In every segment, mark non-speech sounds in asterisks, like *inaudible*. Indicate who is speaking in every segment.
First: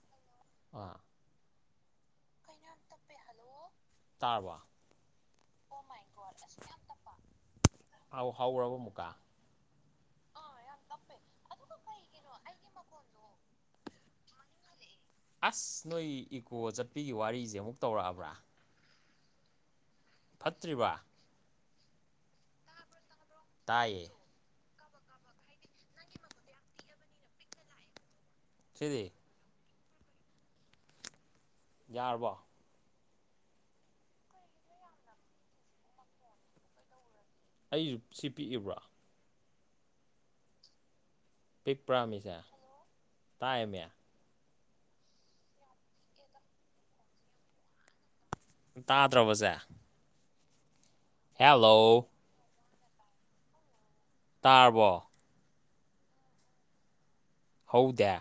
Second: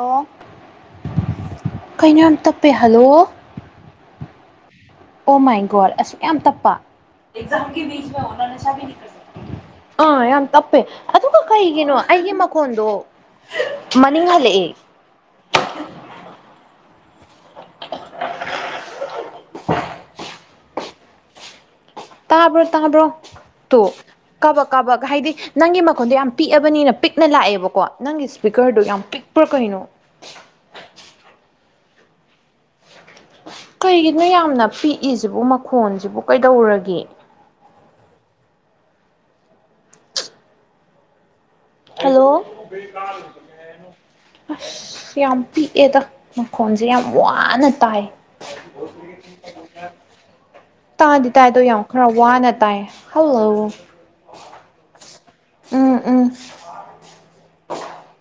Speaker 1: ꯑꯣ
Speaker 2: ꯑꯥ
Speaker 1: ꯀꯩꯅꯣ ꯌꯥꯝ ꯇꯞꯄꯦ ꯍꯜꯂꯣ
Speaker 2: ꯇꯥꯔꯕꯣ
Speaker 1: ꯑꯣ ꯃꯥꯏ ꯒꯣꯗ ꯑꯁꯨꯛ ꯌꯥꯝ ꯇꯞꯄ
Speaker 2: ꯍꯧ ꯍꯧꯔꯕ ꯑꯃꯨꯛꯀ
Speaker 1: ꯑꯥ ꯌꯥꯝ ꯇꯞꯄꯦ ꯑꯗꯨꯒ ꯀꯩꯒꯤꯅꯣ ꯑꯩꯒꯤ ꯃꯈꯣꯟꯗꯣ ꯃꯅꯤꯡ ꯍꯜꯂꯛꯑꯦ
Speaker 2: ꯑꯁ ꯅꯣꯏ ꯏꯀꯣ ꯆꯠꯄꯤꯒꯤ ꯋꯥꯔꯤꯖꯦ ꯑꯃꯨꯛ ꯇꯧꯔꯛꯑꯕ꯭ꯔꯥ ꯐꯠꯇ꯭ꯔꯤꯕ
Speaker 1: ꯇꯥꯕ꯭ꯔꯣ ꯇꯥꯕ꯭ꯔꯣ ꯇꯣ
Speaker 2: ꯇꯥꯏꯌꯦ
Speaker 1: ꯀꯥꯕꯛ ꯀꯥꯕꯛ ꯍꯥꯏꯗꯤ ꯅꯪꯒꯤ ꯃꯈꯣꯟꯗꯣ ꯌꯥꯝ ꯄꯤꯛꯑꯕꯅꯤꯅ ꯄꯤꯛꯅ ꯂꯥꯛꯑꯦꯕꯀꯣ ꯅꯪꯒꯤ ꯁ꯭ꯄꯤꯀꯔꯗꯣ ꯌꯥꯝ
Speaker 2: ꯁꯤꯗꯤ
Speaker 1: ꯄꯤꯛꯄ꯭ꯔꯥ ꯀꯩꯅꯣ
Speaker 2: ꯌꯥꯔꯕꯣ
Speaker 1: ꯀꯩꯒꯤꯅꯣ ꯌꯥꯝꯅ ꯄꯤꯛꯏꯖꯤꯕꯨ ꯃꯈꯣꯟꯖꯤꯕꯨ ꯀꯩꯗꯧꯔꯒꯦ
Speaker 2: ꯑꯩꯒꯤꯖꯨ ꯁꯤ ꯄꯤꯛꯏꯕ꯭ꯔꯥ ꯄꯤꯛꯄ꯭ꯔꯥꯃꯤꯁꯦ
Speaker 1: ꯍꯜꯂꯣ
Speaker 2: ꯇꯥꯏꯌꯦꯃꯤ
Speaker 1: ꯑꯁ ꯌꯥꯝ ꯄꯤꯛꯑꯦꯗ ꯃꯈꯣꯟꯖꯦ ꯌꯥꯝ ꯋꯥꯅ ꯇꯥꯏ
Speaker 2: ꯇꯥꯗ꯭ꯔꯕꯣꯖꯦ
Speaker 1: ꯇꯥꯗꯤ ꯇꯥꯏ ꯑꯗꯣ ꯌꯥꯝ ꯈꯔ ꯋꯥꯅ ꯇꯥꯏ ꯍꯜꯂꯣ
Speaker 2: ꯇꯥꯔꯕꯣ
Speaker 1: ꯎꯝ ꯎꯝ
Speaker 2: ꯍꯧꯗꯦ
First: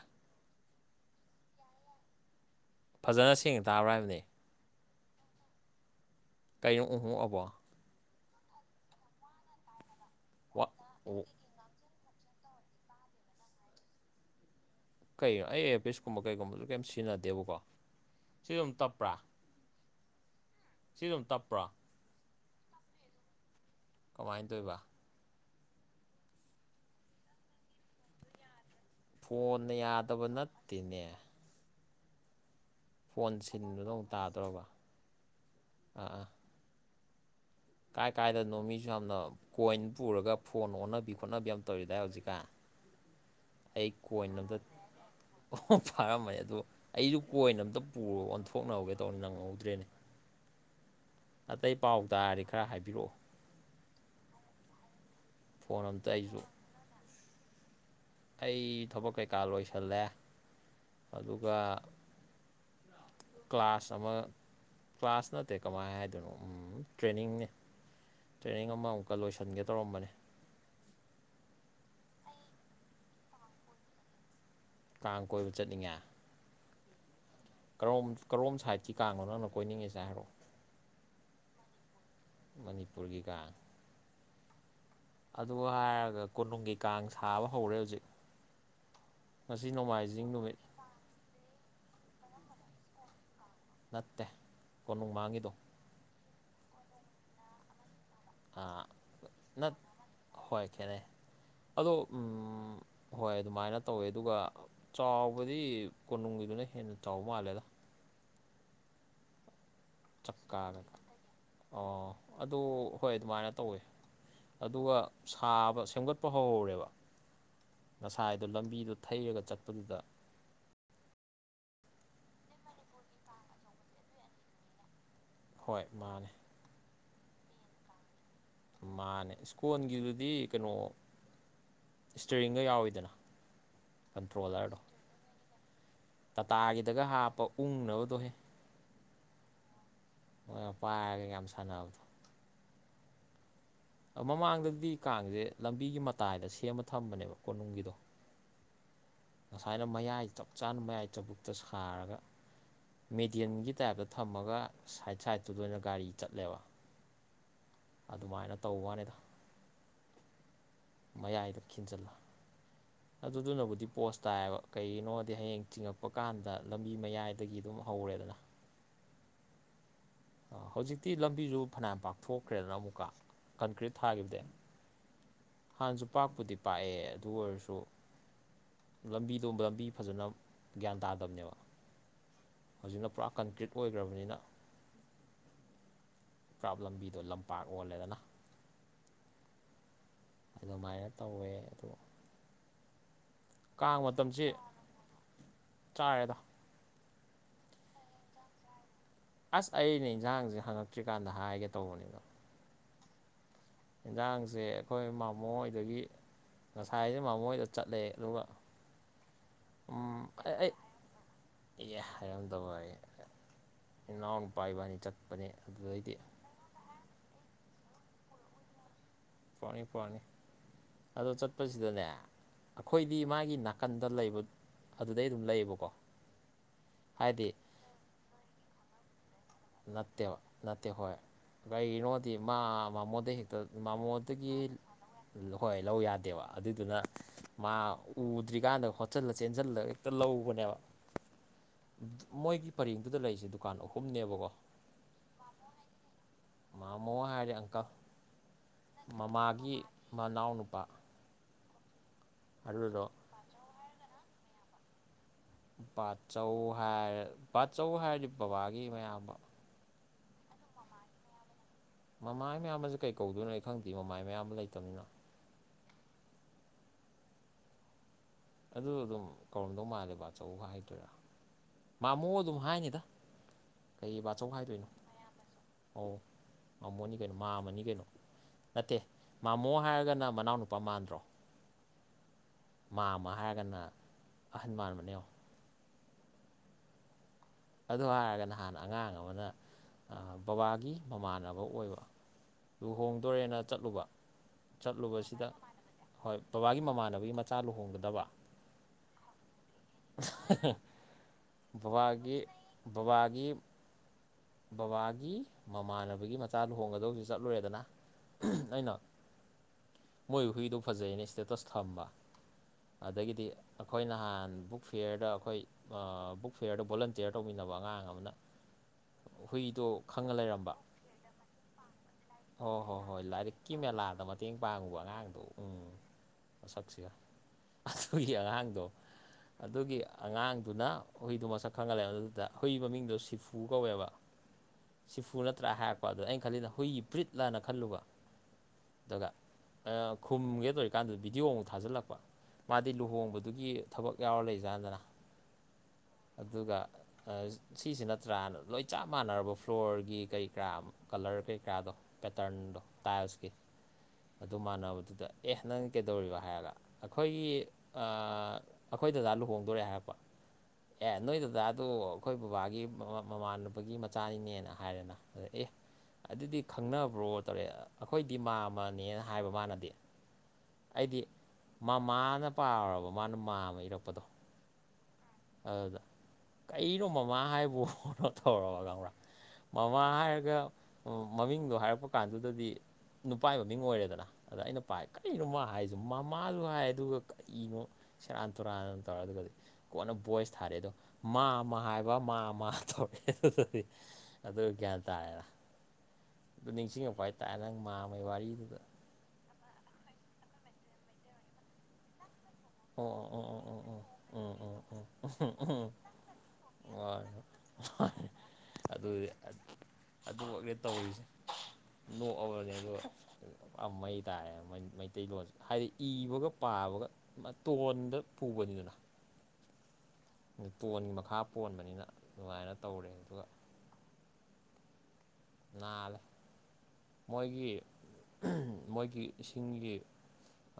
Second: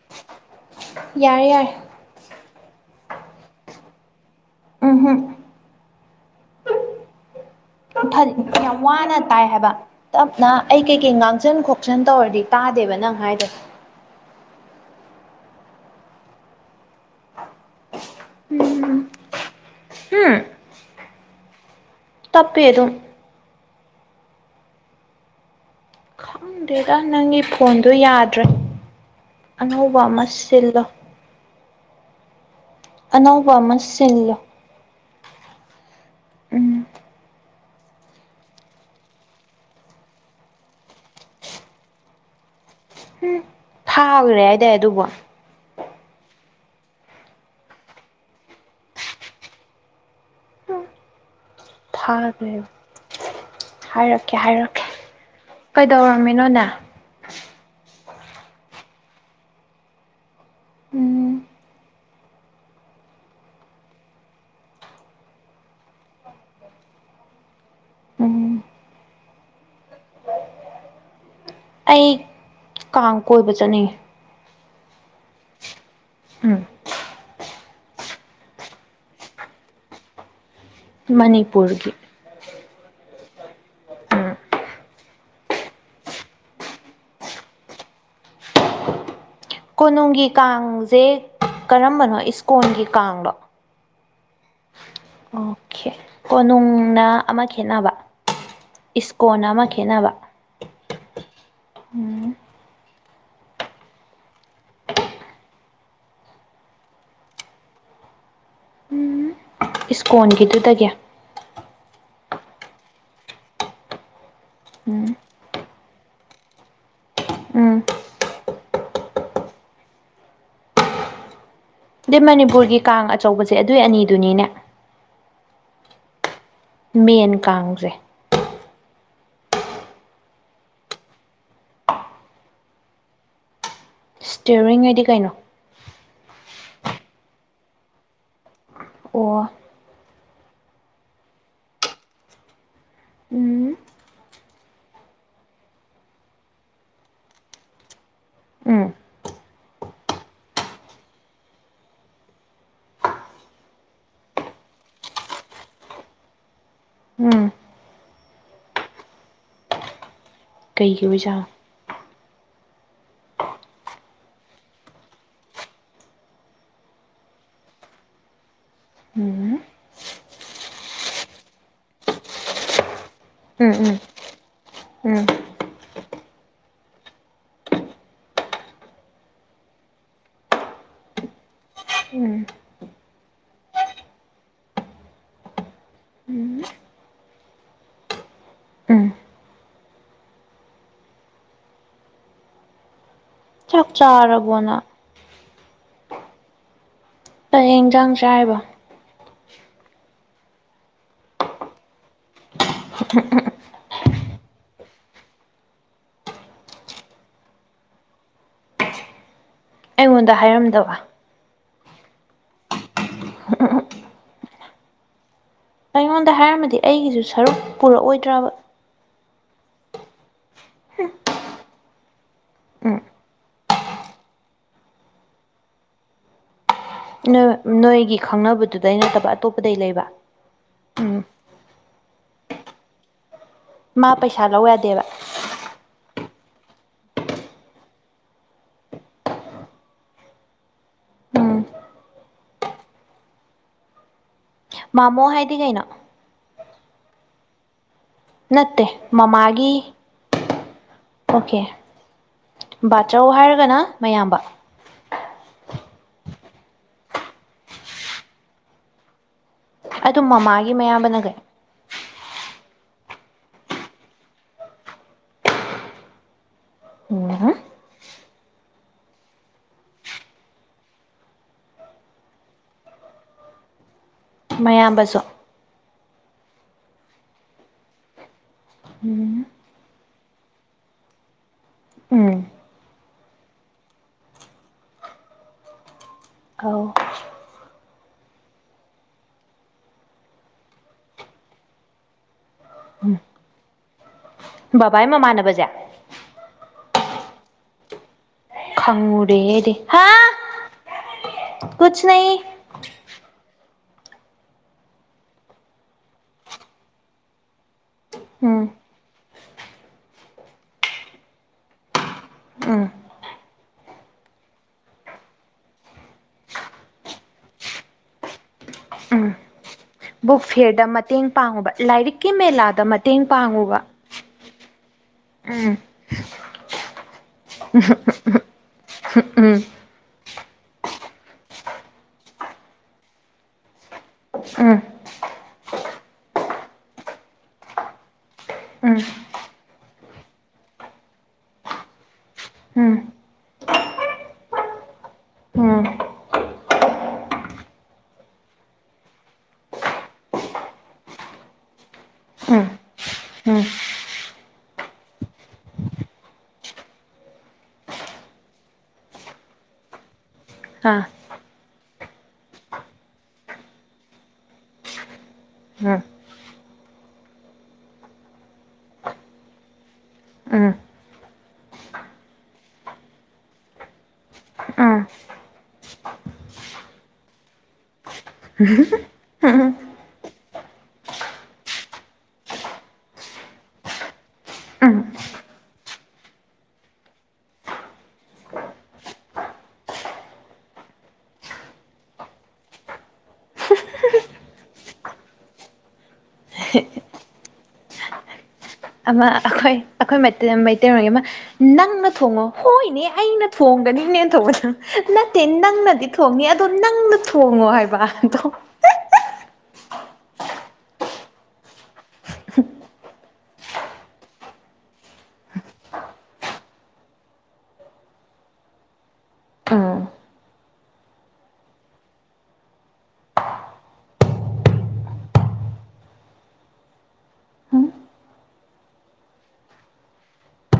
Speaker 1: ꯌꯥꯔꯦ ꯌꯥꯔꯦ
Speaker 2: ꯐꯖꯅ ꯁꯦꯡꯅ ꯇꯥꯕ꯭ꯔꯥ ꯍꯥꯏꯕꯅꯦ
Speaker 1: ꯎꯝ ꯍꯝ
Speaker 2: ꯀꯩꯅꯣ ꯎꯍꯨꯛ ꯑꯕꯣ?
Speaker 1: ꯊꯟ ꯌꯥꯝ ꯋꯥꯅ ꯇꯥꯏ ꯍꯥꯏꯕ ꯇꯞꯅ
Speaker 2: ꯋꯥ
Speaker 1: ꯑꯩ ꯀꯩꯀꯩ
Speaker 2: ꯑꯣ
Speaker 1: ꯉꯥꯡꯖꯟ ꯈꯣ ꯁꯟ ꯇꯧꯔꯗꯤ ꯇꯥꯗꯦꯕ ꯅꯪ ꯍꯥꯏꯗꯣ ꯫
Speaker 2: ꯀꯩꯒꯤꯅꯣ ꯑꯩ ꯑꯦꯌꯔꯄꯤꯁ ꯀꯨꯝꯕ ꯀꯩꯒꯨꯝꯕꯁꯨ ꯀꯩꯝ ꯁꯤꯖꯤꯟꯅꯗꯦꯕꯀꯣ ꯁꯤꯖꯨ ꯑꯗꯨꯝ
Speaker 1: ꯎꯝ
Speaker 2: ꯇꯞꯄ꯭ꯔꯥ?
Speaker 1: ꯍꯨꯝ
Speaker 2: ꯁꯤꯖꯨ ꯑꯗꯨꯝ ꯇꯞꯄ꯭ꯔꯥ?
Speaker 1: ꯇꯞꯄꯦ ꯑꯗꯨꯝ ꯫
Speaker 2: ꯀꯃꯥꯏꯅ ꯇꯧꯔꯤꯕ?
Speaker 1: ꯗꯦꯗꯥ ꯅꯪꯒꯤ ꯐꯣꯟꯗꯣ ꯌꯥꯗ꯭ꯔꯦ
Speaker 2: ꯐꯣꯟꯅ
Speaker 1: ꯑꯅꯧꯕ ꯑꯃ
Speaker 2: ꯌꯥꯗꯕ
Speaker 1: ꯁꯤꯜꯂꯣ ꯫
Speaker 2: ꯅꯠꯇꯦꯅꯦ ꯐꯣꯟ
Speaker 1: ꯑꯅꯧꯕ ꯑꯃ
Speaker 2: ꯁꯤꯟꯕꯗ ꯑꯃꯨꯛ
Speaker 1: ꯁꯤꯜꯂꯣ
Speaker 2: ꯇꯥꯗ‌ꯣꯔꯕ ꯑꯥ ꯑꯥ ꯫
Speaker 1: ꯎꯝ
Speaker 2: ꯀꯥꯏ ꯀꯥꯏꯗꯅꯣ ꯃꯤꯁꯨ ꯌꯥꯝꯅ ꯀꯣꯏꯟ ꯄꯨꯔꯒ ꯐꯣꯟ ꯑꯣꯟꯅꯕꯤ ꯈꯣꯠꯅꯕꯤ ꯌꯥꯝ ꯇꯧꯔꯤꯗꯥꯏ ꯍꯧꯖꯤꯛꯀꯥꯟ ꯫
Speaker 1: ꯐꯥꯒ꯭ꯔ‌ꯦ ꯍꯥꯏꯗ‌ꯥꯏ ꯑꯗꯨꯕꯨ ꯫
Speaker 2: ꯑꯣ ꯐꯥꯔꯝꯃꯅꯤ ꯑꯗꯨ ꯑꯩꯁꯨ ꯀꯣꯏꯟ ꯑꯝꯇ ꯄꯨꯔꯒ ꯑꯣꯟꯊꯣꯛꯅꯕꯍꯧꯒꯦ ꯇꯧꯅꯤ ꯅꯪꯍꯧꯗ꯭ꯔꯦꯅꯦ ꯫
Speaker 1: ꯍꯨꯝ
Speaker 2: ꯇꯥꯔꯗꯤ ꯈꯔ ꯍꯥꯏꯕꯤꯔꯛꯑꯣ
Speaker 1: ꯐꯥꯒ꯭ꯔ‌ꯦ ꯍꯥꯏꯔꯀꯦ ꯍꯥꯏꯔꯀꯦ ꯫
Speaker 2: ꯐꯣꯟ ꯑꯝꯇ ꯑꯩꯁꯨ
Speaker 1: ꯀꯩꯗꯧꯔꯝꯃꯤꯅꯣ ꯅꯪ?
Speaker 2: ꯑꯩ ꯊꯕꯛ ꯀꯩꯀꯥ ꯂꯣꯏꯁꯜꯂꯦ
Speaker 1: ꯎꯝ
Speaker 2: ꯑꯗꯨꯒ ꯀ꯭ꯂꯥꯁ ꯑꯃ ꯀ꯭ꯂꯥꯁ ꯅꯠꯇꯦ ꯀꯃꯥꯏꯅ ꯍꯥꯏꯗꯣꯏꯅꯣ ꯎꯝ ꯇ꯭ꯔꯦꯅꯤꯡꯅꯦ ꯫
Speaker 1: ꯎꯝ
Speaker 2: ꯇ꯭ꯔꯦꯅꯤꯡ ꯑꯃ ꯑꯃꯨꯛꯀ ꯂꯣꯏꯁꯤꯟꯒꯦ ꯇꯧꯔꯝꯕꯅꯦ ꯫
Speaker 1: ꯑꯩ ꯀꯥꯡ ꯀꯣꯏꯕ ꯆꯠꯅꯤꯡꯉꯤ ꯫
Speaker 2: ꯀꯥꯡ ꯀꯣꯏꯕ ꯆꯠꯅꯤꯡꯉꯦ ꯫
Speaker 1: ꯎꯝ
Speaker 2: ꯀꯔꯣꯝ ꯀꯔꯣꯝ ꯁꯥꯏꯠꯀꯤ ꯀꯥꯡꯅꯣ ꯅꯪꯅ ꯀꯣꯏꯅꯤꯡꯉꯤꯁꯦ ꯍꯥꯏꯔꯛꯑꯣ ꯫
Speaker 1: ꯃꯅꯤꯄꯨꯔꯒꯤ
Speaker 2: ꯃꯅꯤꯄꯨꯔꯒꯤ ꯀꯥꯡ
Speaker 1: ꯎꯝ
Speaker 2: ꯑꯗꯨ ꯍꯥꯏꯔꯒ ꯀꯣꯅꯨꯡꯒꯤ ꯀꯥꯡ ꯁꯥꯕ ꯍꯧꯔꯦ ꯍꯧꯖꯤꯛ ꯫
Speaker 1: ꯀꯣꯅꯨꯡꯒꯤ
Speaker 2: ꯅꯨꯃꯤꯠ
Speaker 1: ꯀꯥꯡꯁꯦ ꯀꯔꯝꯕꯅꯣ ꯏꯁꯀꯣꯟꯒꯤ ꯀꯥꯡꯂ‌‌ꯣ?
Speaker 2: ꯅꯠꯇꯦ ꯀꯣꯅꯨꯡ ꯃꯥꯡꯉꯤꯗꯣ ꯫
Speaker 1: ꯀ‌ꯦ ꯀꯣꯅꯨꯡꯅ ꯑꯃ ꯈꯦꯠꯅꯕ ꯏꯁꯀꯣꯟꯅ ꯑꯃ
Speaker 2: ꯅꯠ
Speaker 1: ꯈꯦꯠꯅꯕ ꯫
Speaker 2: ꯍꯣꯏ ꯈꯦꯠꯅꯩ ꯑꯗꯣ ꯎꯝ ꯍꯣꯏ ꯑꯗꯨꯃꯥꯏꯅ ꯇꯧꯋꯦ ꯑꯗꯨꯒ ꯆꯥꯎꯕꯗꯤ ꯀꯣꯅꯨꯡꯒꯤꯗꯨꯅ ꯍꯦꯟꯅ ꯆꯥꯎꯕ ꯃꯥꯜꯂꯦꯗ ꯫
Speaker 1: ꯎꯝ
Speaker 2: ꯆꯥꯛꯀꯥꯒ
Speaker 1: ꯏꯁꯀꯣꯟꯒꯤꯗꯨꯗꯒꯤ
Speaker 2: ꯑꯣ ꯑꯗꯨ ꯍꯣꯏ ꯑꯗꯨꯃꯥꯏꯅ ꯇꯧꯋꯤ ꯫ ꯑꯗꯨꯒ
Speaker 1: ꯎꯝ
Speaker 2: ꯁꯥꯕ ꯁꯦꯝꯒꯠꯄ ꯍꯧꯍ‌ꯧꯔꯦꯕ ꯫
Speaker 1: ꯎꯝ
Speaker 2: ꯉꯁꯥꯏꯗꯣ ꯂꯝꯕꯤꯗꯨ ꯊꯩꯔꯒ ꯆꯠꯄꯗꯨꯗ
Speaker 1: ꯗꯨ ꯃꯅꯤꯄꯨꯔꯒꯤ ꯀꯥꯡ ꯑꯆꯧꯕꯁꯦ ꯑꯗꯨꯏ ꯑꯅꯤꯗꯨꯅꯤꯅꯦ ꯫
Speaker 2: ꯍꯣꯏ ꯃꯥꯅꯦ ꯫
Speaker 1: ꯃꯦꯟ ꯀꯥꯡꯁꯦ
Speaker 2: ꯃꯥꯅꯦ ꯁ꯭ꯀꯣꯟꯒꯤꯗꯨꯗꯤ ꯀꯩꯅꯣ ꯏꯁ꯭ꯇꯔꯤꯡꯒ ꯌꯥꯎꯋꯤꯗꯅ ꯫ ꯀꯟꯇ꯭ꯔꯣꯂꯔꯗꯣ
Speaker 1: ꯁ꯭ꯇꯤꯌꯔꯤꯡ ꯍꯥꯏꯗꯤ ꯀꯩꯅꯣ
Speaker 2: ꯇꯥꯇꯥꯒꯤꯗꯒ ꯍꯥꯞꯄ ꯎꯪꯅꯕꯗꯣꯍꯦ ꯫
Speaker 1: ꯑꯣ
Speaker 2: ꯅ‌ꯣꯏ ꯄꯥꯏꯔꯒ ꯌꯥꯝ ꯁꯥꯟꯅꯕꯗꯣ ꯫
Speaker 1: ꯎꯝ
Speaker 2: ꯃꯃꯥꯡꯗꯗꯤ ꯀꯥꯡꯁꯦ ꯂꯝꯕꯤꯒꯤ ꯃꯇꯥꯏꯗ ꯁꯦꯝꯃ ꯊꯝꯕꯅꯦꯕ ꯀꯣꯅꯨꯡꯒꯤꯗꯣ ꯫
Speaker 1: ꯎꯝ
Speaker 2: ꯉꯁꯥꯏꯅ ꯃꯌꯥꯏ ꯆꯞ ꯆꯥꯅ ꯃꯌꯥꯏ ꯆꯕꯨꯛꯇ ꯁꯥꯔꯒ ꯃꯦꯗꯤꯌꯟꯒꯤ ꯇꯥꯏꯞꯇ ꯊꯝꯃꯒ ꯁꯥꯏꯠ ꯁꯥꯏꯗꯠꯇꯨꯗ ꯑꯣꯏꯅ ꯒꯥꯔꯤ ꯆꯠꯂꯦꯕ ꯫
Speaker 1: ꯎꯝ
Speaker 2: ꯑꯗꯨꯃꯥꯏꯅ ꯇꯧꯕ ꯋꯥꯅꯤꯗ
Speaker 1: ꯀꯩꯒꯤ ꯑꯣꯏꯖꯥꯠꯅꯣ
Speaker 2: ꯃꯌꯥꯏꯗ ꯫ ꯈꯤꯟꯖꯜꯂꯥ
Speaker 1: *inaudible*
Speaker 2: ꯑꯗꯨꯗꯨꯅꯕꯨꯗꯤ ꯄꯣꯁ ꯇꯥꯏꯌꯦꯕ ꯀꯩꯒꯤꯅꯣꯗꯤ ꯍꯌꯦꯡ ꯆꯤꯡꯉꯛꯄ ꯀꯥꯟꯗ ꯂꯝꯕꯤ ꯃꯌꯥꯏꯗꯒꯤ ꯑꯗꯨꯝ ꯍꯧꯔꯦꯗꯅ
Speaker 1: ꯎꯝ
Speaker 2: ꯍꯧꯖꯤꯛꯇꯤ ꯂꯝꯕꯤꯁꯨ ꯐꯅꯌꯥꯝ ꯄꯥꯛꯊꯣꯛꯈ꯭ꯔꯦꯗꯅ ꯑꯃꯨꯛꯀ
Speaker 1: ꯎꯝ
Speaker 2: ꯀꯟꯀ꯭ꯔꯤꯠ
Speaker 1: ꯎꯝ
Speaker 2: ꯊꯥꯒꯤꯕꯗꯒꯤ
Speaker 1: ꯎꯝ
Speaker 2: ꯍꯥꯟꯅꯁꯨ ꯄꯥꯛꯄꯨꯗꯤ ꯄꯥꯛꯑꯦ ꯑꯗꯨ ꯑꯣꯏꯔꯁꯨ ꯂꯝꯕꯤꯗꯣꯕ ꯂꯝꯕꯤ ꯐꯖꯅ ꯒ꯭ꯌꯥꯟ ꯇꯥꯗꯕꯅꯦꯕ
Speaker 1: ꯎꯝ
Speaker 2: ꯍꯧꯖꯤꯛꯅ ꯄꯨꯔꯥ ꯀꯟꯀ꯭ꯔꯤꯠ ꯑꯣꯏꯒ꯭ꯔꯕꯅꯤꯅ
Speaker 1: ꯎꯝ
Speaker 2: ꯀ꯭ꯂꯥꯎꯠ ꯂꯝꯕꯤꯗꯣ ꯂꯝꯄꯥꯛ ꯑꯣꯜꯂꯦꯗꯅ
Speaker 1: ꯎꯝ
Speaker 2: ꯑꯗꯨꯃꯥꯏꯅ ꯇꯧꯋꯦ ꯑꯗꯣ
Speaker 1: ꯆꯥꯛ
Speaker 2: ꯀꯥꯡ ꯃꯇꯝꯁꯤ
Speaker 1: ꯆꯥꯔꯕꯣꯅ
Speaker 2: ꯆꯥꯛ ꯆꯥꯔꯕ‌ꯣ ꯆꯥꯔꯦꯗ
Speaker 1: ꯀꯩ ꯍꯤꯟꯖꯥꯡ ꯆꯥꯔꯤꯕꯣ
Speaker 2: ꯑꯁ ꯑꯩꯅ ꯍꯤꯟꯖꯥꯡꯁꯦ ꯍꯪꯉꯛꯇ꯭ꯔꯤꯀꯥꯟꯗ ꯍꯥꯏꯒꯦ ꯇꯧꯕꯅꯤꯗ
Speaker 1: *unintelligible*
Speaker 2: ꯍꯤꯟꯖꯥꯡꯁꯦ ꯑꯩꯈꯣꯏ ꯃꯥꯝꯃꯣꯍ‌ꯣꯏꯗꯒꯤ ꯉꯁꯥꯏꯁ‌ꯦ ꯃꯥꯝꯃ‌ꯣꯍ‌ꯣꯏꯗ ꯆꯠꯂꯦ ꯑꯗꯨꯒ
Speaker 1: *inaudible*
Speaker 2: ꯎꯝ ꯑꯩ ꯑꯩ
Speaker 1: ꯍꯥꯏꯔꯝꯗꯕ
Speaker 2: ꯏꯌꯥꯍ ꯍꯥꯏꯔꯝꯗꯕ ꯋꯥꯅ‌ꯦ ꯏꯅꯥꯎꯅꯨꯄꯥ ꯏꯕꯥꯏꯅꯤ ꯆꯠ ꯄꯅꯦ ꯑꯗꯨ
Speaker 1: ꯑꯩꯉꯣꯟꯗ ꯍꯥꯏꯔꯝꯃꯗꯤ ꯑꯩꯒꯤꯁꯨ ꯁꯔꯨꯛ ꯄꯨꯔꯛꯑꯣꯏꯗ꯭ꯔꯥꯕ
Speaker 2: ꯄꯨꯔꯛꯅꯤ ꯄꯨꯔꯛꯅꯤ ꯑꯗꯣ ꯆꯠꯄꯁꯤꯗꯅꯦ
Speaker 1: ꯎꯝ
Speaker 2: ꯑꯩꯈꯣꯏꯗꯤ ꯃꯥꯒꯤ ꯅꯥꯀꯟꯗ ꯂꯩꯕ ꯑꯗꯨꯗꯩ ꯑꯗꯨꯝ ꯂꯩꯌꯦꯕꯀꯣ ꯍꯥꯏꯗꯤ
Speaker 1: ꯅ‌ꯣ ꯅꯣꯏꯒꯤ ꯈꯪꯅꯕꯗꯨꯗꯩ ꯅꯠꯇꯕ ꯑꯇꯣꯞꯄꯗꯩ ꯂꯩꯕ
Speaker 2: ꯅꯠꯇꯦꯕ ꯅꯠꯇꯦ ꯍꯣꯏ
Speaker 1: ꯎꯝ
Speaker 2: ꯀꯔꯤꯒꯤꯅꯣꯗꯤ ꯃꯥ ꯃꯥꯝꯃꯣꯗꯩ ꯍꯦꯛꯇ
Speaker 1: ꯃꯥ ꯄꯩꯁꯥ
Speaker 2: ꯃꯝꯃꯣꯗꯒꯤ
Speaker 1: ꯂꯧ ꯌꯥꯗꯦꯕ
Speaker 2: ꯄꯩꯁꯥ ꯂꯩ ꯌꯥꯗꯕ ꯍꯣꯏ ꯂꯧ ꯌꯥꯗꯦꯕ ꯑꯗꯨꯗꯨꯅ ꯃꯥ ꯎꯗ꯭ꯔꯤꯀꯥꯟꯗ ꯍꯣꯠꯆꯜꯂ ꯆꯦꯟꯁꯤꯜꯂꯒ ꯍꯦꯛꯇ ꯂꯧꯕꯅꯦꯕ
Speaker 1: ꯎꯝ
Speaker 2: ꯗꯨ ꯃꯣꯏꯒꯤ ꯄꯔꯦꯡꯗꯨꯗ ꯂꯩꯔꯤꯁꯦ ꯗꯨꯀꯥꯟ ꯑꯍꯨꯝꯅꯦꯕꯀꯣ
Speaker 1: ꯃꯥꯝꯃꯣ ꯍꯥꯏꯗꯤ ꯀꯩꯅꯣ
Speaker 2: ꯃꯥꯝꯃꯣ ꯍꯥꯏꯗꯤ ꯑꯪꯀꯜ ꯃꯃꯥꯒꯤ ꯃꯅꯥꯎꯅꯨꯄꯥ
Speaker 1: ꯑꯣꯀꯦ
Speaker 2: ꯑꯗꯨꯗꯣ
Speaker 1: ꯕꯥꯆꯧ ꯍꯥꯏꯔꯒꯅ ꯃꯌꯥꯝꯕ
Speaker 2: ꯕꯥꯆꯧ ꯍꯥꯏꯔ ꯕꯥꯆꯧ ꯍꯥꯏꯔꯗꯤ ꯕꯕꯥꯒꯤ ꯃꯌꯥꯝꯕ
Speaker 1: ꯑꯗꯨ ꯃꯃꯥꯒꯤ ꯃꯌꯥꯝꯕꯅ ꯀꯩ
Speaker 2: ꯃꯃꯥꯒꯤ ꯃꯌꯥꯝꯕꯁ‌ꯦ ꯀꯩ ꯀꯧꯗꯣꯏꯅ‌‌ꯣ ꯑꯩ ꯈꯪꯗꯤꯌ‌ꯦ ꯃꯃꯥꯒꯤ ꯃꯌꯥꯝꯕ ꯂꯩꯇꯕꯅꯤꯅ
Speaker 1: ꯎꯝ ꯍꯥ
Speaker 2: ꯑꯗꯨ ꯑꯗꯨꯝ ꯀꯧꯔꯝꯗꯧ ꯃꯥꯜꯂꯦꯕ ꯕꯥꯆꯧ ꯍꯥꯏꯗꯣꯏꯔꯥ ꯃꯥꯝꯃ‌ꯣ ꯑꯗꯨꯝ ꯍꯥꯏꯅꯤꯗ ꯀꯩꯒꯤ ꯕꯥꯆꯧ ꯍꯥꯏꯗꯣꯏꯅꯣ
Speaker 1: ꯃꯌꯥꯝꯕꯁꯨ
Speaker 2: ꯑꯧ ꯃꯥꯝꯃ‌ꯣꯅꯤ ꯀꯩꯅꯣ ꯃꯥꯝꯃꯅꯤ ꯀꯩꯅꯣ ꯅꯠꯇꯦ
Speaker 1: ꯎꯝ
Speaker 2: ꯃꯥꯝꯃꯣ ꯍꯥꯏꯔꯒꯅ ꯃꯅꯥꯎꯅꯨꯄꯥ ꯃꯥꯟꯗ꯭ꯔꯣ
Speaker 1: ꯎꯝ
Speaker 2: ꯃꯥꯝꯃ ꯍꯥꯏꯔꯒꯅ ꯑꯍꯟ ꯃꯥꯟꯕꯅꯦ ꯌ‌ꯦꯡꯉ‌ꯣ
Speaker 1: ꯑꯧ
Speaker 2: ꯑꯗꯨ ꯍꯥꯏꯔꯒꯅ ꯅꯍꯥꯟ ꯑꯉꯥꯡ ꯑꯃꯅ ꯑꯥ ꯕꯕꯥꯒꯤ ꯃꯃꯥꯟꯅꯕ ꯑꯣꯏꯕ
Speaker 1: ꯎꯝ
Speaker 2: ꯂꯨꯍꯣꯡꯗꯣꯔꯦꯅ ꯆꯠꯂꯨꯕ
Speaker 1: ꯕꯕꯥꯏ
Speaker 2: ꯆꯠꯂꯨꯕꯁꯤꯗ
Speaker 1: ꯃꯃꯥꯟꯅꯕꯁꯦ
Speaker 2: ꯍꯣꯏ ꯕꯕꯥꯒꯤ ꯃꯃꯥꯟꯅꯕꯒꯤ ꯃꯆꯥ ꯂꯨꯍꯣꯡꯒꯗꯕ
Speaker 1: ꯈꯪꯉꯨꯔꯦ ꯑꯩꯗꯤ ꯍꯥ ꯀꯨꯆ
Speaker 2: ꯕꯕꯥꯒꯤ
Speaker 1: ꯅꯍꯤ
Speaker 2: ꯕꯕꯥꯒꯤ ꯕꯕꯥꯒꯤ ꯃꯃꯥꯟꯅꯕꯒꯤ ꯃꯆꯥ ꯂꯨꯍꯣꯡꯒꯗꯧꯁꯤ ꯆꯠꯂꯨꯔꯦꯗꯅ꯫
Speaker 1: ꯎꯝ
Speaker 2: ꯑꯩꯅ ꯃꯣꯏ ꯍꯨꯏꯗꯨꯣ ꯐꯖꯩꯩꯅ ꯏꯁꯇꯦꯇꯁ ꯊꯝꯕ
Speaker 1: ꯎꯝ
Speaker 2: ꯑꯗꯒꯤꯗꯤ ꯑꯩꯈꯣꯏ ꯅꯍꯥꯟ ꯕꯨꯛ ꯐꯤꯌꯔꯗ ꯑꯩꯈꯣꯏ ꯕꯨꯛ ꯐꯤꯌꯔꯗ ꯕꯣꯂꯟꯇꯤꯌꯔ ꯇꯧꯃꯤꯟꯅꯕ ꯑꯉꯥꯡ ꯑꯃꯅ
Speaker 1: ꯎꯝ
Speaker 2: ꯍꯨꯏꯗꯣ ꯈꯪꯉ
Speaker 1: ꯕꯨꯛ
Speaker 2: ꯂꯩꯔꯝꯕ
Speaker 1: ꯐꯤꯌꯔꯗ ꯃꯇꯦꯡ ꯄꯥꯡꯉꯨꯕ ꯂꯥꯏꯔꯤꯛꯀꯤ
Speaker 2: ꯍꯣꯏ
Speaker 1: ꯃꯦꯂꯥꯗ
Speaker 2: ꯍꯣꯏ ꯍꯣꯏ
Speaker 1: ꯃꯇꯦꯡ
Speaker 2: ꯂꯥꯏꯔꯤꯛꯀꯤ
Speaker 1: ꯄꯥꯡꯉꯨꯕ
Speaker 2: ꯃꯦꯂꯥꯗ ꯃꯇꯦꯡ ꯄꯥꯡꯉꯨꯕ ꯑꯉꯥꯡꯅꯤ꯫
Speaker 1: ꯎꯝ꯫
Speaker 2: ꯃꯁꯛꯁꯤꯒ ꯑꯗꯨꯒꯤ ꯑꯉꯥꯡꯗꯣ
Speaker 1: ꯎꯝ
Speaker 2: ꯑꯗꯨꯒꯤ ꯑꯉꯥꯡꯗꯨꯅ ꯍꯨꯏꯗꯣ ꯃꯁꯛ ꯈꯪꯉ ꯂꯩꯔꯝꯕꯗꯨꯗ ꯍꯨꯏ ꯃꯃꯤꯡꯗꯣ ꯁꯤꯐꯨ ꯀꯧꯋꯦꯕ꯫
Speaker 1: ꯎꯝ꯫
Speaker 2: ꯁꯤꯐꯨ ꯅꯠꯇ꯭ꯔꯥ ꯍꯥꯏꯔꯛꯄ ꯑꯗꯣ ꯑꯩꯅ ꯈꯜꯂꯤꯅ ꯍꯨꯏ ꯄ꯭ꯔꯤꯠꯂꯥꯅ ꯈꯜꯂꯨꯕ꯫
Speaker 1: ꯎꯝ꯫
Speaker 2: ꯑꯗ ꯈꯨꯝꯒꯦꯗꯧꯔꯤꯀꯥꯟꯗ ꯚꯗꯤꯑꯣꯃꯨꯛ ꯊꯥꯖꯤꯜꯂꯛꯄ꯫ ꯃꯥꯗꯤ ꯂꯨꯍꯣꯡꯕꯗꯨꯒꯤ ꯊꯕꯛ ꯌꯥꯎꯔ ꯂꯩꯖꯥꯠꯗꯅ꯫
Speaker 1: ꯎꯝ꯫
Speaker 2: ꯑꯗꯨꯒ ꯁꯤꯁꯤ ꯅꯠꯇ꯭ꯔꯥꯅ ꯂꯣꯏ ꯆꯞ ꯃꯥꯟꯅꯔꯕ ꯐ꯭ꯂꯣꯔꯒꯤ ꯀꯔꯤ ꯀꯔꯥ ꯀꯂꯔ ꯀꯩꯀꯥꯗꯣ
Speaker 1: ꯎꯝ
Speaker 2: ꯄꯦꯇꯔꯟꯗꯣ ꯇꯥꯏꯜꯁꯀꯤ
Speaker 1: ꯎꯝ ꯎꯝ
Speaker 2: ꯑꯗꯨ ꯃꯥꯟꯅꯕꯗꯨꯗ ꯑꯦꯍ ꯅꯪ ꯀꯩꯗꯧꯔꯤꯕ ꯍꯥꯏꯔꯒ ꯑꯩꯈꯣꯏꯒꯤ ꯑꯩꯈꯣꯏ ꯗꯗꯥ ꯂꯨꯍꯣꯡꯗꯣꯔꯦ ꯍꯥꯏꯔꯛꯄ,
Speaker 1: ꯑꯥ
Speaker 2: ꯑꯦ ꯅꯣꯏꯗꯗꯥ ꯑꯗꯨ ꯑꯩꯈꯣꯏ ꯕꯕꯥꯒꯤ ꯃꯃꯥꯟ ꯒꯤ ꯃꯆꯥꯅꯤꯅꯦꯅ ꯍꯥꯏꯔꯦꯅ ꯑꯗ ꯑꯦ
Speaker 1: ꯎꯝ
Speaker 2: ꯑꯗꯨꯗꯤ ꯈꯪꯅꯕ꯭ꯔꯣ ꯇꯧꯔꯦ ꯑꯩꯈꯣꯏꯗꯤ ꯃꯥꯝꯃꯅꯦꯅ ꯍꯥꯏꯕ ꯃꯥꯅꯗꯤ ꯑꯩꯗꯤ ꯃꯃꯥꯅ ꯄꯥꯔꯨꯔꯕ ꯃꯥꯅ ꯃꯥꯝꯃ ꯏꯔꯛꯄꯗꯣ
Speaker 1: ꯎꯝ
Speaker 2: ꯑꯗꯨꯗ ꯀꯩꯅꯣ ꯃꯃꯥ ꯍꯥꯏꯕꯨ ꯀꯩꯅꯣ ꯇꯧꯔꯕ ꯈꯪꯕ꯭ꯔꯥ
Speaker 1: ꯎꯝ ꯎꯝ
Speaker 2: ꯃꯃꯥ ꯍꯥꯏꯔꯒ ꯃꯃꯤꯡꯗꯣ ꯍꯥꯏꯔꯛꯄ ꯀꯥꯟꯗꯨꯗꯗꯤ ꯅꯨꯄꯥꯏ ꯃꯃꯤꯡ ꯑꯣꯏꯔꯦꯗꯅ ꯑꯗ ꯑꯩꯅ
Speaker 1: ꯎꯝ
Speaker 2: ꯄꯥꯏ ꯀꯔꯤꯅꯣ ꯃꯥ ꯍꯥꯏꯁꯨ ꯃꯃꯥꯁꯨ ꯍꯥꯏ ꯑꯗꯨꯒ ꯏꯅꯣ ꯁꯔꯥꯟ ꯇꯨꯔꯥꯟ ꯇꯧꯔ ꯑꯗꯨꯒꯒꯗꯤ ꯀꯣꯟꯅ ꯚꯣꯏꯁ ꯊꯥꯔꯛꯑꯦ ꯑꯗꯣ ꯃꯥꯝꯃ ꯍꯥꯏꯕ ꯃꯥꯝꯃꯥ ꯇꯧꯔꯛꯑꯦ꯫ *unintelligible* ꯑꯗꯨ ꯒ꯭ꯌꯥꯟ ꯇꯥꯥꯔꯦꯅ꯫ ꯑꯗꯨ ꯅꯤꯡꯁꯤꯡꯉꯛꯄ ꯍꯥꯏꯇꯥꯔꯦ ꯅꯪ ꯃꯥꯝꯃꯥꯒꯤ ꯋꯥꯔꯤꯗꯨꯗ꯫
Speaker 1: ꯑꯃ ꯑꯩꯈꯣꯏ ꯑꯩꯈꯣꯏ ꯃꯩꯇꯩꯂꯣꯟꯒꯤ ꯑꯃ ꯅꯪꯅ ꯊꯣꯡꯉꯣ ꯍꯣꯏꯅꯦ
Speaker 2: ꯑꯣ ꯑꯣ
Speaker 1: ꯑꯩꯅ
Speaker 2: ꯑꯣ ꯑꯣ
Speaker 1: ꯊꯣꯡꯒꯅꯤꯅꯦ
Speaker 2: ꯑꯣ ꯎꯝ
Speaker 1: ꯊꯧꯕꯗ
Speaker 2: ꯎꯝ ꯎꯝ
Speaker 1: ꯅꯠꯇꯦ
Speaker 2: ꯎꯝ ꯎꯝ
Speaker 1: ꯅꯪꯅꯗꯤ ꯊꯣꯡꯅꯤ ꯑꯗꯣ ꯅꯪꯅ
Speaker 2: ꯍꯣꯏ ꯍꯣꯏ
Speaker 1: ꯊꯣꯡꯉꯣ ꯍꯥꯏꯕ ꯕꯗꯣ꯫
Speaker 2: ꯑꯗꯨꯗꯤ ꯑꯗꯨꯃꯛꯅꯦ ꯇꯧꯔꯤꯁꯦ ꯅꯣꯛꯑꯕꯅꯤ ꯑꯗꯨꯒ꯫ ꯄꯨꯔꯥ ꯃꯩ ꯇꯔꯦ ꯃꯩꯇꯩꯂꯣꯟꯁꯦ ꯍꯥꯏꯗꯤ ꯏꯕꯒ ꯄꯥꯕꯒ ꯃꯇꯣꯟꯗ ꯄꯨꯕꯅꯤꯗꯅ꯫
Speaker 1: ꯑꯥ꯫
Speaker 2: ꯇꯣꯟꯒꯤ ꯃꯈꯥ ꯄꯣꯟꯕꯅꯤꯅ ꯑꯗꯨꯃꯥꯏꯅ ꯇꯧꯔꯦ ꯑꯗꯨꯒ ꯅꯥꯜꯂꯦ꯫ ꯃꯣꯏꯒꯤ ꯃꯣꯏꯒꯤ ꯏꯁꯤꯡꯒꯤ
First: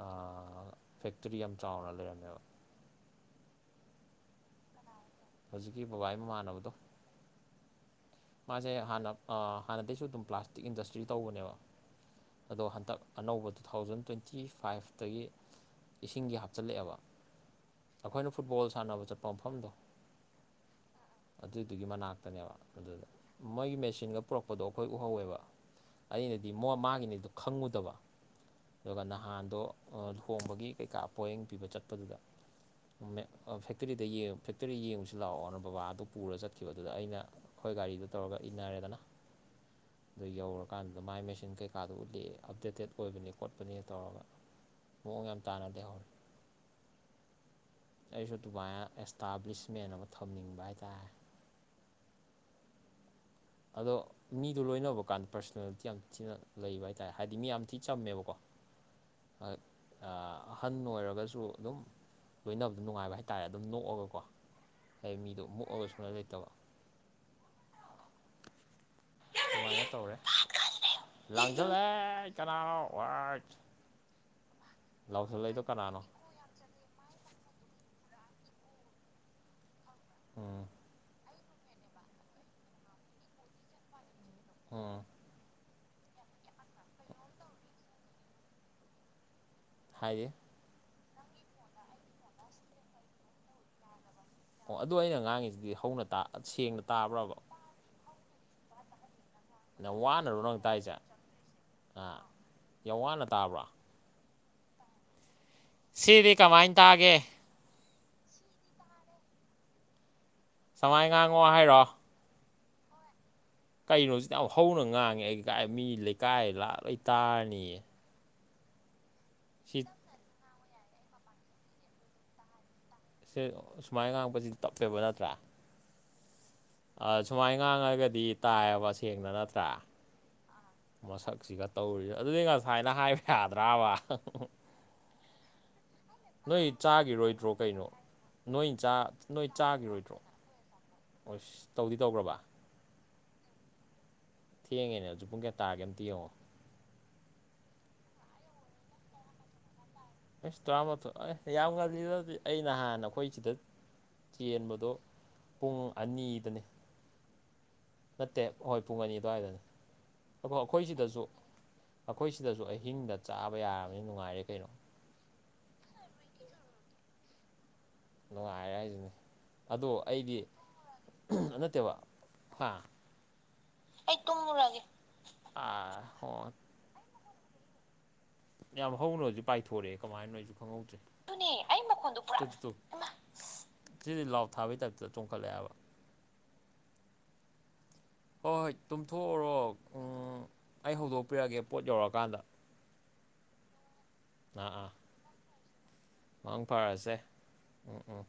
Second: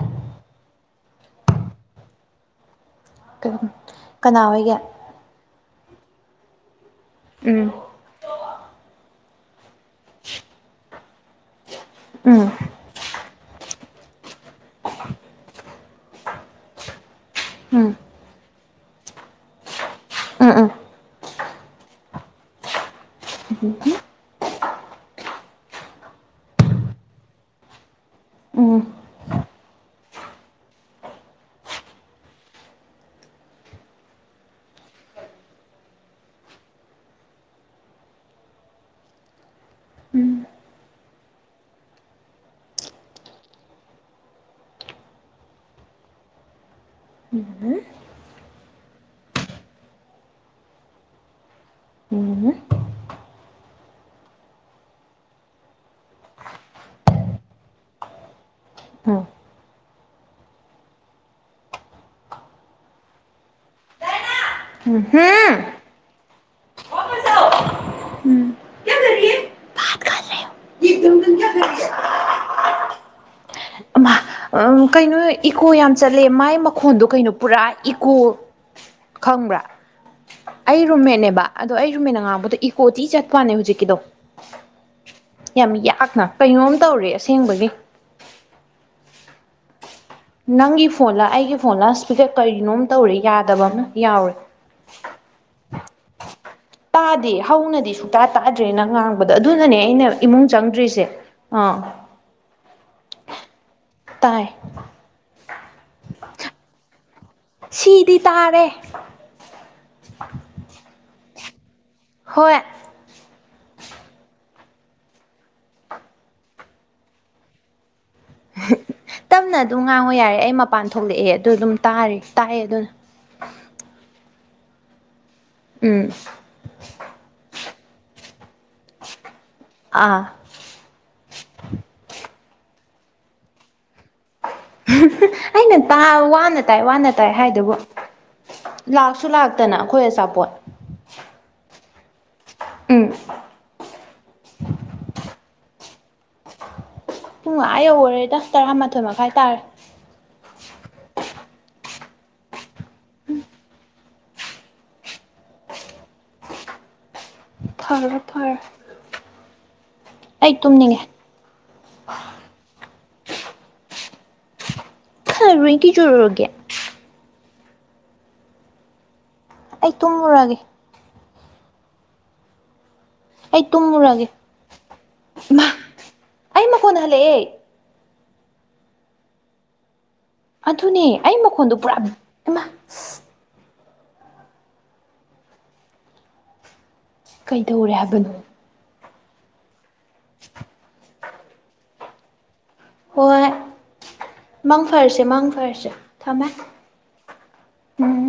Speaker 2: ꯑꯥ ꯐꯦꯛꯇ꯭ꯔꯤ ꯌꯥꯝ ꯆꯥꯎꯅ ꯂꯩꯔꯝꯃꯦꯕ꯫
Speaker 1: ꯀꯅꯥ ꯍꯣꯏꯒꯤ꯫
Speaker 2: ꯍꯧꯖꯤꯛꯀꯤ ꯕꯕꯥꯒꯤ ꯃꯃꯥꯟꯅꯕꯗꯣ꯫
Speaker 1: ꯎꯝ
Speaker 2: ꯃꯥꯁꯦ ꯍꯥꯟꯅ ꯑ ꯍꯥꯟꯅꯗꯩꯁꯨ ꯑꯗꯨꯝ ꯄ꯭ꯂꯥꯁꯇꯤꯛ ꯏꯟꯗꯁꯇ꯭ꯔꯤ ꯇꯧꯕꯅꯦꯕ
Speaker 1: ꯎꯝ
Speaker 2: ꯑꯗꯣ ꯍꯟꯇꯛ ꯑꯅꯧꯕ ꯇꯨ ꯊꯥꯎꯖꯟ ꯇ꯭ꯋꯦꯟꯇꯤ ꯐꯥꯏꯚꯇꯒꯤ ꯏꯁꯤꯡꯒꯤ ꯍꯥꯞꯆꯤꯜꯂꯛꯑꯦꯕ
Speaker 1: ꯎꯝ
Speaker 2: ꯑꯩꯈꯣꯏꯅ ꯐꯨꯠꯕꯣꯜ ꯁꯥꯟꯅꯕ ꯆꯠꯄ ꯃꯐꯝꯗꯣ
Speaker 1: ꯑꯃ
Speaker 2: ꯑꯗꯨꯏꯗꯨꯒꯤ ꯃꯅꯥꯛꯇꯅꯦꯕ ꯑꯗꯨꯗ ꯃꯣꯏꯒꯤ ꯃꯦꯆꯤꯟꯒ ꯄꯨꯔꯛꯄꯗꯣ ꯑꯩꯈꯣꯏ ꯎꯍꯧꯋꯦꯕ ꯑꯩꯅꯗꯤ ꯃ ꯃꯥꯒꯤꯅꯤꯗꯨ ꯈꯪꯉꯨꯗꯕ ꯑꯗꯨꯒ ꯅꯍꯥꯟꯗꯣ ꯂꯨꯍꯣꯡꯕꯒꯤ ꯀꯩꯀꯥ ꯄꯣꯌꯦꯡ ꯄꯤꯕ ꯆꯠꯄꯗꯨꯗ ꯃꯦ ꯑ ꯐꯦꯛꯇꯔꯤꯗ ꯌꯦꯡ ꯐꯦꯛꯇꯔꯤ ꯌꯦꯡꯉꯨꯁꯤ ꯂꯥꯛꯑꯣꯅ ꯕꯕꯥꯗꯨ ꯄꯨꯔ ꯆꯠꯈꯤꯕ ꯑꯗꯨꯗ ꯑꯩꯅ ꯈꯣꯏ ꯒꯥꯔꯤꯗꯨ ꯇꯧꯔꯒ ꯏꯟꯅꯔꯦꯗꯅꯥ
Speaker 1: *unintelligible*
Speaker 2: ꯑꯗꯨ ꯌꯧꯔꯀꯥꯟꯗꯨꯗ ꯃꯥꯏ ꯃꯦꯆꯤꯟ ꯀꯩꯀꯥꯗꯣ ꯎꯠꯂꯤ ꯑꯞꯗꯦꯇꯦꯠ ꯑꯣꯏꯕꯅꯤ ꯈꯣꯠꯄꯅꯦ ꯇꯧꯔꯒ ꯃꯑꯣꯡ ꯌꯥꯝ ꯇꯥꯅ ꯂꯩꯍꯧꯔꯦ
Speaker 1: ꯎꯝ
Speaker 2: ꯑꯩꯁꯨ ꯑꯗꯨꯃꯥꯏꯅ ꯑꯦꯁꯇꯥꯕ꯭ꯂꯤꯁꯃꯦꯟ ꯑꯃ ꯊꯝꯅꯤꯡꯕ ꯍꯥꯏꯇꯥꯔꯦ
Speaker 1: ꯎꯝ
Speaker 2: ꯑꯗꯣ ꯃꯤꯗꯣ ꯂꯣꯏꯅꯕ ꯀꯥꯟꯗ ꯄꯔꯁꯣꯅꯦꯂꯤꯇꯤ ꯌꯥꯝ ꯊꯤꯅ ꯂꯩꯕ ꯍꯥꯏꯇꯥꯔꯦ ꯍꯥꯏꯗꯤ ꯃꯤ ꯌꯥꯝ ꯊꯤ ꯆꯝꯃꯦꯕꯀꯣ
Speaker 1: ꯎꯝ
Speaker 2: ꯑ ꯑꯥ ꯑꯍꯟ ꯑꯣꯏꯔꯒꯁꯨ ꯑꯗꯨꯝ ꯂꯣꯏꯅꯕꯗꯣ ꯅꯨꯡꯉꯥꯏꯕ ꯍꯥꯏꯇꯥꯔꯦ ꯑꯗꯨꯝ ꯅꯣꯛꯑꯒꯀꯣ ꯍꯥꯏ ꯃꯤꯗꯣ ꯃꯨꯛꯑꯒ ꯁꯨꯂꯩ ꯂꯩꯇꯕ *unintelligible*
Speaker 1: ꯎꯝ
Speaker 2: ꯑꯗꯨꯃꯥꯏꯅ ꯇꯧꯔꯦ ꯂꯥꯡꯖꯜꯂꯦ ꯀꯅꯥ ꯋꯥꯏ
Speaker 1: ꯑꯃꯥ ꯎ ꯀꯩꯅꯣ
Speaker 2: ꯂꯥꯎꯁꯜꯂꯛꯏꯗꯣ
Speaker 1: ꯏꯀꯣ ꯌꯥꯝ
Speaker 2: ꯀꯅꯥꯅꯣ
Speaker 1: ꯆꯠꯂꯦ ꯃꯥꯏ ꯃ ꯈꯣꯟꯗꯣ ꯀꯩꯅꯣ ꯄꯨꯔꯥ ꯏꯀꯣ ꯈꯪꯕ꯭ꯔꯥ
Speaker 2: ꯎꯝ
Speaker 1: ꯑꯩ ꯔꯨꯝꯃꯦꯠꯅꯦꯕ ꯑꯗꯣ ꯑꯩ ꯔꯨꯃꯦꯟꯅ ꯉꯥꯡꯕꯗꯣ ꯏꯀꯣ ꯊꯤ ꯆꯠꯄ꯭ꯋꯥꯅꯦ ꯍꯧꯖꯤꯛꯀꯤꯗꯣ
Speaker 2: ꯑꯣ
Speaker 1: ꯌꯥꯝ ꯌꯥꯛꯅ ꯀꯩꯅꯣꯝ ꯇꯧꯔꯦ ꯑꯁꯦꯡꯕꯒꯤ
Speaker 2: ꯍꯥꯏꯌꯦ
Speaker 1: ꯅꯪꯒꯤ ꯐꯣꯟꯂꯥ ꯑꯩꯒꯤ ꯐꯣꯟꯂꯥ ꯏꯁꯄꯤꯀꯔ ꯀꯔꯤꯅꯣꯝ ꯇꯧꯔꯤ ꯌꯥꯗꯕ ꯑꯃ ꯌꯥꯎꯔꯦ
Speaker 2: ꯑꯣ ꯑꯗꯨ ꯑꯩꯅ ꯉꯥꯡꯉꯤꯁꯤꯗꯤ ꯍꯧꯅ ꯇꯥ ꯁꯦꯡꯅ ꯇꯥꯕ꯭ꯔꯕ
Speaker 1: ꯭ꯔꯦꯅ ꯉꯥꯡꯕꯗꯣ ꯑꯗꯨꯅꯅꯦ
Speaker 2: ꯌꯥꯝ
Speaker 1: ꯑꯩꯅ
Speaker 2: ꯋꯥꯅꯔꯣ
Speaker 1: ꯏꯃꯨꯡ
Speaker 2: ꯅꯪ ꯇꯥꯏꯁꯦ
Speaker 1: ꯆꯪꯗ꯭ꯔꯤꯁꯦ ꯑꯥ
Speaker 2: ꯌꯥꯝ ꯋꯥꯅ ꯇꯥꯕ꯭ꯔꯥ
Speaker 1: ꯇꯥꯏ
Speaker 2: ꯁꯤꯗꯤ ꯀꯃꯥꯏꯟ ꯇꯥꯒꯦ
Speaker 1: ꯁꯤꯗꯤ ꯇꯥꯔꯦ
Speaker 2: ꯁꯃꯥꯏ ꯉꯥꯡꯉꯣ ꯍꯥꯏꯔꯣ
Speaker 1: ꯍꯣꯏ
Speaker 2: ꯀꯩꯅꯣ ꯁꯤꯗꯤ ꯌꯥꯝ ꯍꯧꯅ ꯉꯥꯡꯉꯦ ꯑꯩ ꯀꯥꯏ ꯃꯤ ꯂꯩꯀꯥꯏ ꯂꯥꯛꯑ ꯂꯣꯏ ꯇꯥꯥꯔꯅꯤꯌꯦ
Speaker 1: ꯇꯞꯅ ꯑꯗꯨꯝ ꯉꯥꯡꯉꯣ ꯌꯥꯔꯦ ꯑꯩ ꯃꯄꯥꯟ ꯊꯣꯛꯂꯛꯑꯦ ꯑꯗꯨ ꯑꯗꯨꯝ ꯇꯥꯔꯦ ꯇꯥꯏꯑꯦ ꯑꯗꯨꯅ
Speaker 2: ꯁꯦ ꯁꯨꯃꯥꯏꯅ ꯉꯥꯡꯉꯛꯄꯁꯤꯗꯤ ꯇꯞꯄꯦꯕ ꯅꯠꯇ꯭ꯔꯥ
Speaker 1: ꯎꯝ
Speaker 2: ꯑꯥ ꯁꯨꯃꯥꯏ ꯉꯥꯡꯉꯒꯗꯤ ꯇꯥꯏꯑꯦꯕ ꯁꯦꯡꯅ ꯅꯠꯇ꯭ꯔꯥ
Speaker 1: ꯑꯥ
Speaker 2: ꯃꯁꯛꯁꯤꯒ ꯇꯧꯔꯤꯁꯦ ꯑꯗꯨꯗꯤ ꯉꯁꯥꯏꯅ ꯍꯥꯏꯕ ꯌꯥꯗ꯭ꯔꯕ
Speaker 1: ꯑꯩꯅ ꯇꯥ ꯋꯥꯅ
Speaker 2: ꯅꯣꯏ
Speaker 1: ꯇꯥꯏ ꯋꯥꯅ ꯇꯥꯏ
Speaker 2: ꯆꯥꯈꯤꯔꯣꯏꯗ꯭ꯔꯣ
Speaker 1: ꯍꯥꯏꯗꯨꯕꯨ
Speaker 2: ꯀꯩꯅꯣ ꯅꯣꯏ ꯆꯥ
Speaker 1: ꯂꯥꯛꯁꯨ ꯂꯥꯛꯇꯅ ꯑꯈꯣꯏ ꯑꯆꯥꯄꯣꯠ
Speaker 2: ꯑꯣꯁ ꯇꯧꯗꯤ ꯇꯧꯈ꯭ꯔꯕ
Speaker 1: ꯎꯝ
Speaker 2: ꯊꯦꯡꯉꯦꯅꯦ ꯍꯧꯖꯤꯛ ꯄꯨꯡ ꯀꯌꯥ ꯇꯥꯔꯒꯦ ꯑꯝꯇ ꯌꯦꯡꯉꯣ
Speaker 1: ꯄꯨꯡ ꯑꯥ ꯌꯧꯒꯔꯦꯗ ꯇꯔꯥ ꯃꯥꯊꯣꯏ ꯃꯈꯥꯏ ꯇꯥꯔꯦ
Speaker 2: ꯑꯦꯁ ꯇꯔꯥꯃꯥꯊꯣꯏ ꯑꯦ ꯌꯥꯝ ꯉꯜꯂꯤꯗ ꯗꯨꯗꯤ ꯑꯩ ꯅꯍꯥꯟ ꯑꯩꯈꯣꯏ ꯁꯤꯗ ꯆꯦꯟꯕꯗꯣ ꯄꯨꯡ ꯑꯅꯤꯗꯅꯦ
Speaker 1: ꯐꯔꯦ
Speaker 2: ꯅꯠꯇꯦ
Speaker 1: ꯐꯔꯦ
Speaker 2: ꯍꯣꯏ ꯄꯨꯡ ꯑꯅꯤ ꯑꯗꯨꯋꯥꯏꯗꯅꯦ
Speaker 1: ꯑꯩ
Speaker 2: ꯑꯈꯣ ꯑꯈꯣꯏ
Speaker 1: ꯇꯨꯝꯅꯤꯡꯉꯦ
Speaker 2: ꯁꯤꯗꯁꯨ ꯑꯈꯣꯏ ꯁꯤꯗꯁꯨ ꯑꯍꯤꯡꯗ ꯆꯥꯕ ꯌꯥꯔꯕꯅꯤꯅ ꯅꯨꯡꯉꯥꯏꯔꯦ ꯀꯩꯅꯣ
Speaker 1: ꯐꯔꯦ ꯀꯩꯗꯧꯔꯒꯦ
Speaker 2: ꯅꯨꯡꯉꯥꯏꯔꯦ ꯍꯥꯏꯁꯤꯅꯤ ꯑꯗꯣ
Speaker 1: ꯑꯩ
Speaker 2: ꯑꯩꯗꯤ
Speaker 1: ꯇꯨꯝꯃꯨꯔꯒꯦ
Speaker 2: ꯅꯠꯇꯦꯕ ꯍꯥ
Speaker 1: ꯑꯩ
Speaker 2: ꯑꯩ
Speaker 1: ꯇꯨꯝꯃꯨꯔꯒꯦ
Speaker 2: ꯇꯨꯝꯃꯨꯔꯒꯦ ꯑ ꯍꯣ
Speaker 1: ꯐꯣꯟ ꯍꯜꯂꯛꯑꯦ
Speaker 2: ꯌꯥꯝ ꯍꯧꯅ ꯍꯧꯖꯤꯛ ꯄꯥꯏꯊꯣꯔꯛꯑꯦ ꯀꯃꯥꯏꯅꯣ ꯑꯩꯁꯨ ꯈꯪꯍꯧꯗ꯭ꯔꯦ ꯗꯨꯅꯦ ꯑꯩ ꯃꯈꯣꯜꯗꯣ ꯄꯨꯔꯥ ꯇꯨ ꯇꯨ ꯇꯨ ꯏꯃꯥ ꯁꯤꯗꯤ ꯂꯥꯎ ꯊꯥꯕꯩ ꯇꯥꯏꯞꯇ ꯆꯣꯡꯈꯠꯂꯛꯑꯦꯕ
Speaker 1: ꯀꯩꯗꯧꯔꯦ ꯍꯥꯏꯕꯅꯣ
Speaker 2: ꯍꯣꯏ ꯍꯣꯏ ꯇꯨꯝꯊꯣꯛꯎꯔꯣ ꯎꯝ ꯑꯩ ꯍꯧꯗꯣꯛꯄꯤꯔꯛꯑꯒꯦ ꯄꯣꯠ ꯌꯧꯔꯛꯑꯀꯥꯟꯗ
Speaker 1: ꯍꯣꯏ ꯃꯪ ꯐꯔꯁꯦ ꯃꯪꯐꯔꯁꯦ
Speaker 2: ꯃꯡ ꯐꯔꯁꯦ ꯎꯝ ꯎꯝ